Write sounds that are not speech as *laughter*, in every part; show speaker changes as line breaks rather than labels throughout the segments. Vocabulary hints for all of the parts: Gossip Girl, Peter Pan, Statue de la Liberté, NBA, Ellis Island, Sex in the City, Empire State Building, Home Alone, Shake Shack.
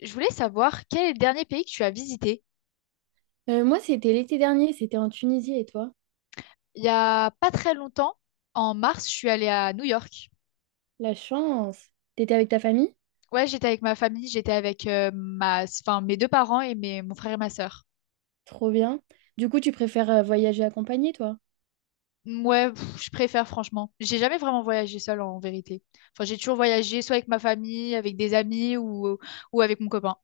Je voulais savoir quel est le dernier pays que tu as visité?
Moi, c'était l'été dernier, c'était en Tunisie et toi?
Il y a pas très longtemps, en mars, je suis allée à New York.
La chance. T'étais avec ta famille?
Ouais, j'étais avec ma famille, j'étais avec ma, enfin, mes deux parents et mes, mon frère et ma sœur.
Trop bien. Du coup, tu préfères voyager accompagné, toi?
Ouais, pff, je préfère franchement. J'ai jamais vraiment voyagé seule en vérité. Enfin, j'ai toujours voyagé soit avec ma famille, avec des amis ou avec mon copain.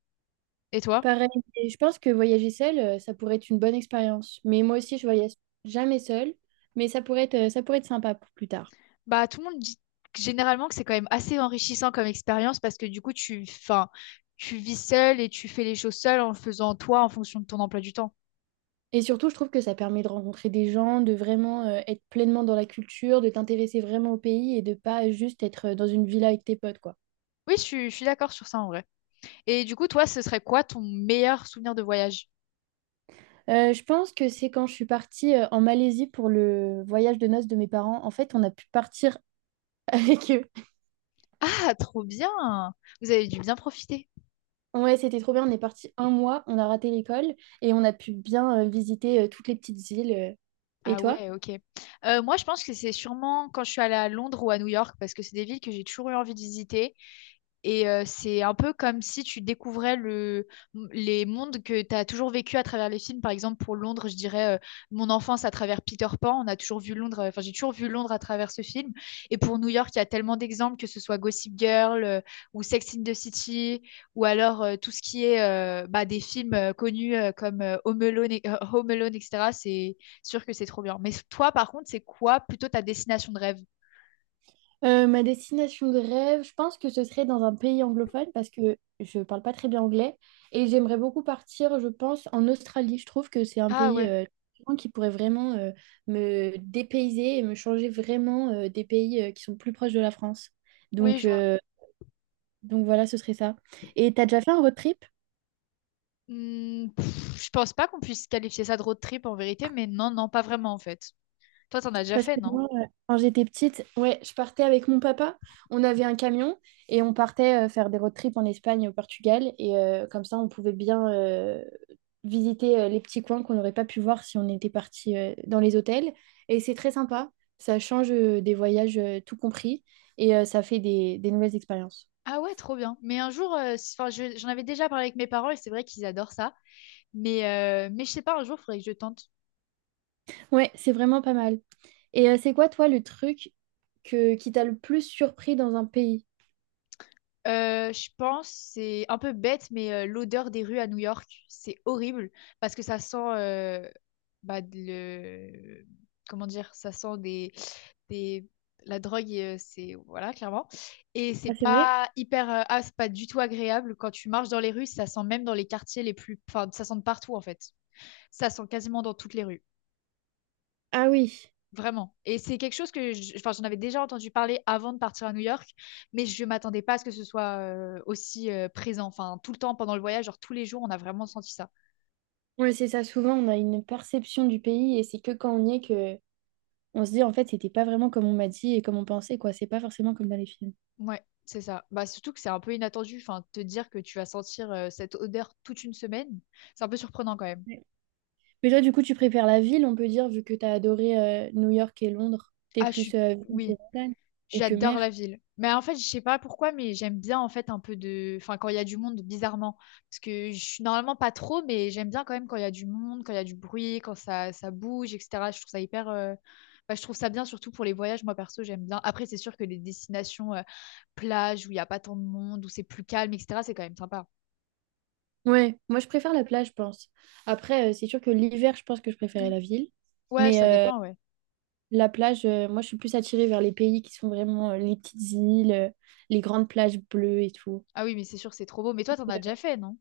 Et toi?
Pareil, et je pense que voyager seul, ça pourrait être une bonne expérience. Mais moi aussi, je voyage jamais seule, mais ça pourrait être sympa pour plus tard.
Bah, tout le monde dit généralement que c'est quand même assez enrichissant comme expérience parce que du coup, tu, enfin, tu vis seule et tu fais les choses seule en faisant toi en fonction de ton emploi du temps.
Et surtout, je trouve que ça permet de rencontrer des gens, de vraiment être pleinement dans la culture, de t'intéresser vraiment au pays et de pas juste être dans une villa avec tes potes, quoi.
Oui, je suis d'accord sur ça en vrai. Et du coup, toi, ce serait quoi ton meilleur souvenir de voyage?
Je pense que c'est quand je suis partie en Malaisie pour le voyage de noces de mes parents. En fait, on a pu partir *laughs* avec eux.
Ah, trop bien! Vous avez dû bien profiter.
Ouais, c'était trop bien. On est parti un mois, on a raté l'école et on a pu bien visiter toutes les petites îles. Et
Ah
toi?
ouais, ok. Moi, je pense que c'est sûrement quand je suis allée à Londres ou à New York, parce que c'est des villes que j'ai toujours eu envie de visiter. Et c'est un peu comme si tu découvrais les mondes que tu as toujours vécu à travers les films. Par exemple, pour Londres, je dirais mon enfance à travers Peter Pan. On a toujours vu Londres, enfin, j'ai toujours vu Londres à travers ce film. Et pour New York, il y a tellement d'exemples, que ce soit Gossip Girl ou Sex in the City, ou alors tout ce qui est bah, des films connus comme Home Alone, Home Alone, etc. C'est sûr que c'est trop bien. Mais toi, par contre, c'est quoi plutôt ta destination de rêve?
Ma destination de rêve, je pense que ce serait dans un pays anglophone parce que je parle pas très bien anglais et j'aimerais beaucoup partir, je pense, en Australie. Je trouve que c'est un
Ah
pays
ouais,
qui pourrait vraiment me dépayser et me changer vraiment des pays qui sont plus proches de la France.
oui,
Donc,
je vois.
euh, donc, voilà, ce serait ça. Et t'as déjà fait un road trip?
Hmm, pff, je pense pas qu'on puisse qualifier ça de road trip en vérité, mais non, non, pas vraiment en fait. Toi, t'en as déjà
Parce
fait,
que
non?
moi, quand j'étais petite, ouais, je partais avec mon papa. On avait un camion et on partait faire des road trips en Espagne, au Portugal. Et comme ça, on pouvait bien visiter les petits coins qu'on n'aurait pas pu voir si on était parti dans les hôtels. Et c'est très sympa. Ça change des voyages tout compris et ça fait des nouvelles expériences.
Ah ouais, trop bien. Mais un jour, enfin, j'en avais déjà parlé avec mes parents et c'est vrai qu'ils adorent ça. Mais, mais je sais pas, un jour, il faudrait que je tente.
Ouais, c'est vraiment pas mal. C'est quoi, toi, le truc qui t'a le plus surpris dans un pays?
Je pense, c'est un peu bête, mais l'odeur des rues à New York, c'est horrible parce que ça sent, bah, de le... comment dire, ça sent des... la drogue, c'est voilà, clairement. Et c'est
Ah, c'est vrai?
pas hyper, c'est pas du tout agréable quand tu marches dans les rues, ça sent même dans les quartiers les plus, enfin, ça sent de partout en fait. Ça sent quasiment dans toutes les rues.
Ah oui.
Vraiment. Et c'est quelque chose que enfin, j'en avais déjà entendu parler avant de partir à New York, mais je m'attendais pas à ce que ce soit aussi présent. Enfin, tout le temps pendant le voyage, genre tous les jours, on a vraiment senti ça.
Ouais, c'est ça. Souvent, on a une perception du pays et c'est que quand on y est que on se dit en fait, c'était pas vraiment comme on m'a dit et comme on pensait, quoi. C'est pas forcément comme dans les films.
Ouais, c'est ça. Bah, surtout que c'est un peu inattendu. Enfin, te dire que tu vas sentir cette odeur toute une semaine, c'est un peu surprenant quand même.
Ouais. Mais toi, du coup, tu préfères la ville, on peut dire, vu que t'as adoré New York et Londres. T'es
Ah, je
plus
suis.
ville que
Oui.
montagne et que
J'adore la
mer.
ville. Mais en fait, je sais pas pourquoi, mais j'aime bien en fait un peu de... Enfin, quand il y a du monde, bizarrement. Parce que je suis normalement pas trop, mais j'aime bien quand même quand il y a du monde, quand il y a du bruit, quand ça bouge, etc. Je trouve ça hyper... enfin, je trouve ça bien, surtout pour les voyages. Moi, perso, j'aime bien. Après, c'est sûr que les destinations plages où il y a pas tant de monde, où c'est plus calme, etc., c'est quand même sympa.
Ouais, moi, je préfère la plage, je pense. Après, c'est sûr que l'hiver, je pense que je préférais
Mm.
la ville.
Ouais,
Mais
ça
euh,
dépend, ouais.
la plage, moi, je suis plus attirée vers les pays qui sont vraiment les petites îles, les grandes plages bleues et tout.
Ah oui, mais c'est sûr que c'est trop beau. Mais toi, t'en as déjà fait, non?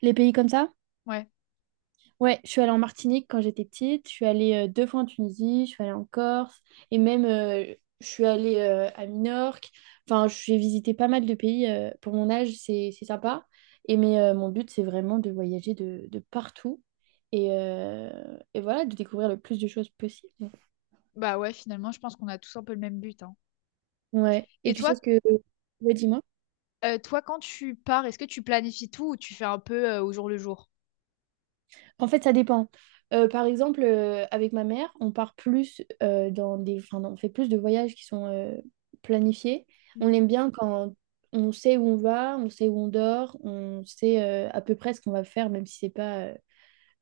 Les pays comme ça?
Ouais.
Ouais, je suis allée en Martinique quand j'étais petite, je suis allée deux fois en Tunisie, je suis allée en Corse et même je suis allée à Minorque. Enfin, j'ai visité pas mal de pays pour mon âge, c'est sympa. Mon but, c'est vraiment de voyager de partout et, euh, et voilà, de découvrir le plus de choses possible.
Bah ouais, finalement, je pense qu'on a tous un peu le même but, hein.
Ouais. Et
Et
tu sais
toi,
ce que... Ouais, dis-moi.
Toi, quand tu pars, est-ce que tu planifies tout ou tu fais un peu au jour le jour?
En fait, ça dépend. Par exemple, avec ma mère, on part plus dans des... Enfin, on fait plus de voyages qui sont planifiés. On
Mm.
aime bien quand on sait où on va, on sait où on dort, on sait à peu près ce qu'on va faire, même si c'est pas...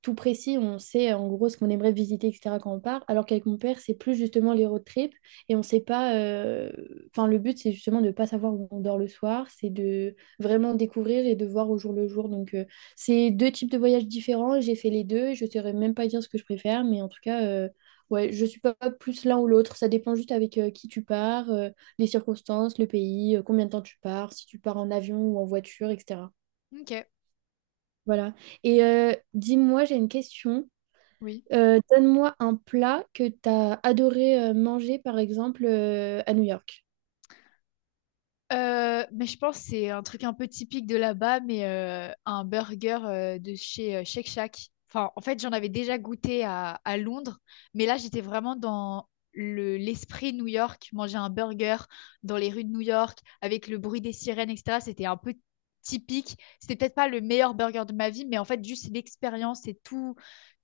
tout précis, on sait en gros ce qu'on aimerait visiter, etc. quand on part, alors qu'avec mon père, c'est plus justement les road trips et on sait pas. Enfin, le but, c'est justement de ne pas savoir où on dort le soir, c'est de vraiment découvrir et de voir au jour le jour. Donc, c'est deux types de voyages différents. J'ai fait les deux et je ne saurais même pas dire ce que je préfère, mais en tout cas, ouais, je suis pas plus l'un ou l'autre. Ça dépend juste avec qui tu pars, les circonstances, le pays, combien de temps tu pars, si tu pars en avion ou en voiture, etc.
Ok,
Voilà. Dis-moi, j'ai une question.
oui.
Donne-moi un plat que tu as adoré manger, par exemple, à New York.
Mais je pense que c'est un truc un peu typique de là-bas, mais un burger de chez Shake Shack. Enfin, en fait, j'en avais déjà goûté à Londres, mais là, j'étais vraiment dans l'esprit New York, manger un burger dans les rues de New York, avec le bruit des sirènes, etc. C'était un peu typique. C'était peut-être pas le meilleur burger de ma vie, mais en fait, juste l'expérience et tout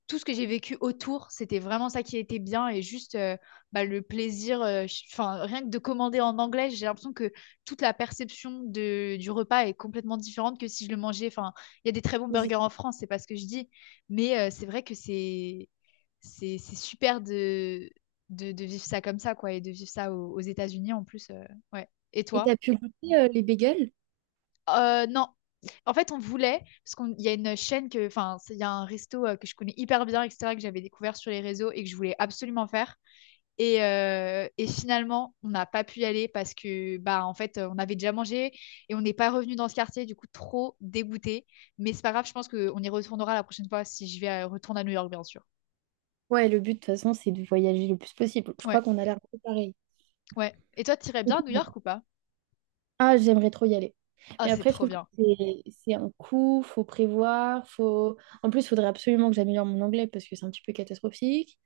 tout ce que j'ai vécu autour, c'était vraiment ça qui était bien et juste bah, le plaisir. Enfin, rien que de commander en anglais, j'ai l'impression que toute la perception du repas est complètement différente que si je le mangeais. Enfin, il y a des très bons
Vas-y.
burgers en France, c'est pas ce que je dis, mais c'est vrai que c'est super de vivre ça comme ça quoi et de vivre ça aux États-Unis en plus. Ouais. Et
Et tu
toi?
as pu goûter les bagels?
Non. En fait, on voulait, parce qu'il y a une chaîne que, enfin, il y a un resto que je connais hyper bien, etc., que j'avais découvert sur les réseaux et que je voulais absolument faire. Et finalement, on n'a pas pu y aller parce que, bah, en fait, on avait déjà mangé et on n'est pas revenu dans ce quartier, du coup, trop dégoûté. Mais c'est pas grave, je pense qu'on y retournera la prochaine fois si je vais retourner à New York, bien sûr.
Ouais, le but, de toute façon, c'est de voyager le plus possible. Je
Ouais,
crois qu'on a l'air un pareil.
ouais. Et toi, t'irais bien à New
Ok.
York ou pas?
Ah, j'aimerais trop y aller.
Ah,
Mais
c'est
après, je
trop
trouve que
bien.
c'est un coup, faut prévoir, faut... En plus, il faudrait absolument que j'améliore mon anglais parce que c'est un petit peu catastrophique.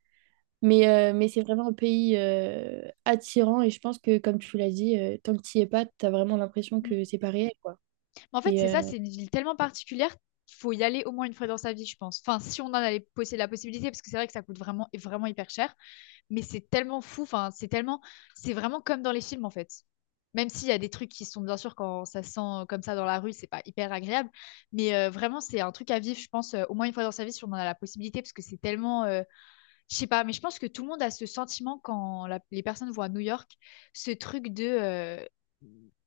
Mais c'est vraiment un pays attirant et je pense que, comme tu l'as dit, tant que tu y es pas, tu as vraiment l'impression
Mm.
que c'est pas réel, quoi.
En fait,
Et
c'est ça,
euh,
c'est une ville tellement particulière qu'il faut y aller au moins une fois dans sa vie, je pense. Enfin, si on en avait la possibilité, parce que c'est vrai que ça coûte vraiment, vraiment hyper cher, mais c'est tellement fou, enfin, c'est tellement, c'est vraiment comme dans les films, en fait. Même s'il y a des trucs qui sont, bien sûr, quand ça se sent comme ça dans la rue, c'est pas hyper agréable, mais vraiment, c'est un truc à vivre, je pense, au moins une fois dans sa vie, si on en a la possibilité, parce que c'est tellement, je sais pas, mais je pense que tout le monde a ce sentiment quand les personnes vont à New York, ce truc de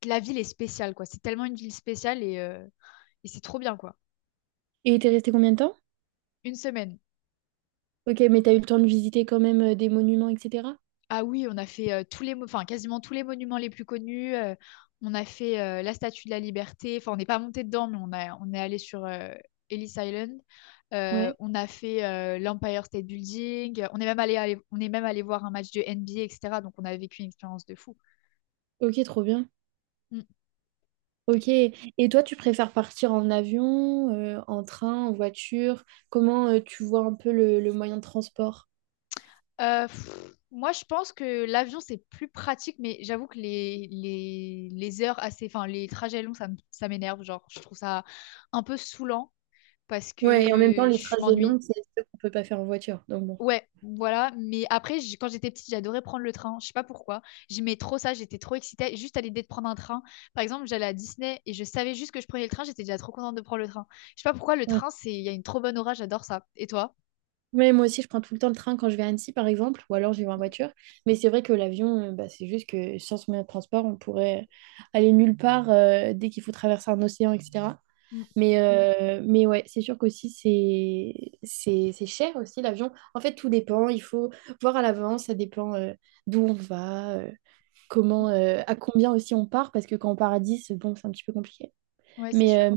la ville est spéciale, quoi. C'est tellement une ville spéciale et c'est trop bien, quoi.
et t'es resté combien de temps?
Une semaine.
Ok, mais t'as eu le temps de visiter quand même des monuments, etc.
Ah oui, on a fait tous les, enfin quasiment tous les monuments les plus connus. On a fait la Statue de la Liberté. Enfin, on n'est pas monté dedans, mais on est allé sur Ellis Island.
Ouais.
On a fait l'Empire State Building. On est même on est même allé voir un match de NBA, etc. Donc, on a vécu une expérience de fou.
Ok, trop bien.
Mm.
Ok. Et toi, tu préfères partir en avion, en train, en voiture? Comment tu vois un peu le moyen de transport?
Euh, pff, moi, je pense que l'avion, c'est plus pratique, mais j'avoue que les heures assez, enfin, les trajets longs, ça m'énerve. Genre, je trouve ça un peu saoulant parce que
Ouais, et en même temps, les
je
trajets longs,
m'ennuie.
c'est ceux qu'on peut pas faire en voiture. Donc bon.
Ouais, voilà. Mais après, quand j'étais petite, j'adorais prendre le train. Je sais pas pourquoi. J'aimais trop ça. J'étais trop excitée. Juste à l'idée de prendre un train. Par exemple, j'allais à Disney et je savais juste que je prenais le train. J'étais déjà trop contente de prendre le train. Je sais pas pourquoi le
Ouais.
train, il y a une trop bonne aura. J'adore ça. Et toi?
Ouais, moi aussi, je prends tout le temps le train quand je vais à Annecy, par exemple, ou alors j'y vais en voiture. Mais c'est vrai que l'avion, bah, c'est juste que sans ce moyen de transport, on pourrait aller nulle part dès qu'il faut traverser un océan, etc.
Mm,
Mais ouais, c'est sûr qu'aussi, c'est cher aussi l'avion. En fait, tout dépend. Il faut voir à l'avance. Ça dépend d'où on va, comment,
mm.
à combien aussi on part. Parce que quand on part à 10, bon, c'est un petit peu compliqué.
Ouais, c'est
Mais,
sûr.
euh,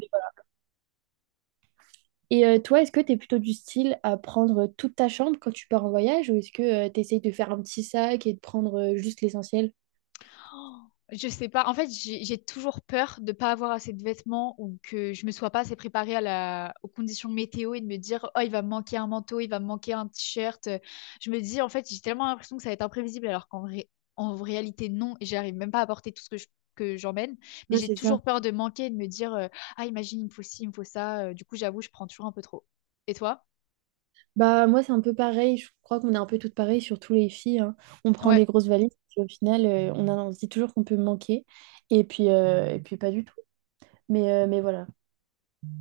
et toi, est-ce que tu es plutôt du style à prendre toute ta chambre quand tu pars en voyage ou est-ce que tu essayes de faire un petit sac et de prendre juste l'essentiel?
Oh, je sais pas. En fait, j'ai toujours peur de pas avoir assez de vêtements ou que je me sois pas assez préparée à la... aux conditions météo et de me dire, oh, il va me manquer un manteau, il va me manquer un t-shirt. Je me dis, en fait, j'ai tellement l'impression que ça va être imprévisible alors en réalité, non. Et j'arrive même pas à porter tout ce que que j'emmène. Mais
Ouais,
j'ai
c'est ça.
toujours peur de manquer et de me dire, ah, imagine, il me faut ci, il me faut ça. Du coup, j'avoue, je prends toujours un peu trop. Et toi?
Bah, moi, c'est un peu pareil. Je crois qu'on est un peu toutes pareilles, surtout les filles, hein. On prend
Ouais.
des grosses valises, puis au final, on se dit toujours qu'on peut manquer. Et puis pas du tout. Mais voilà.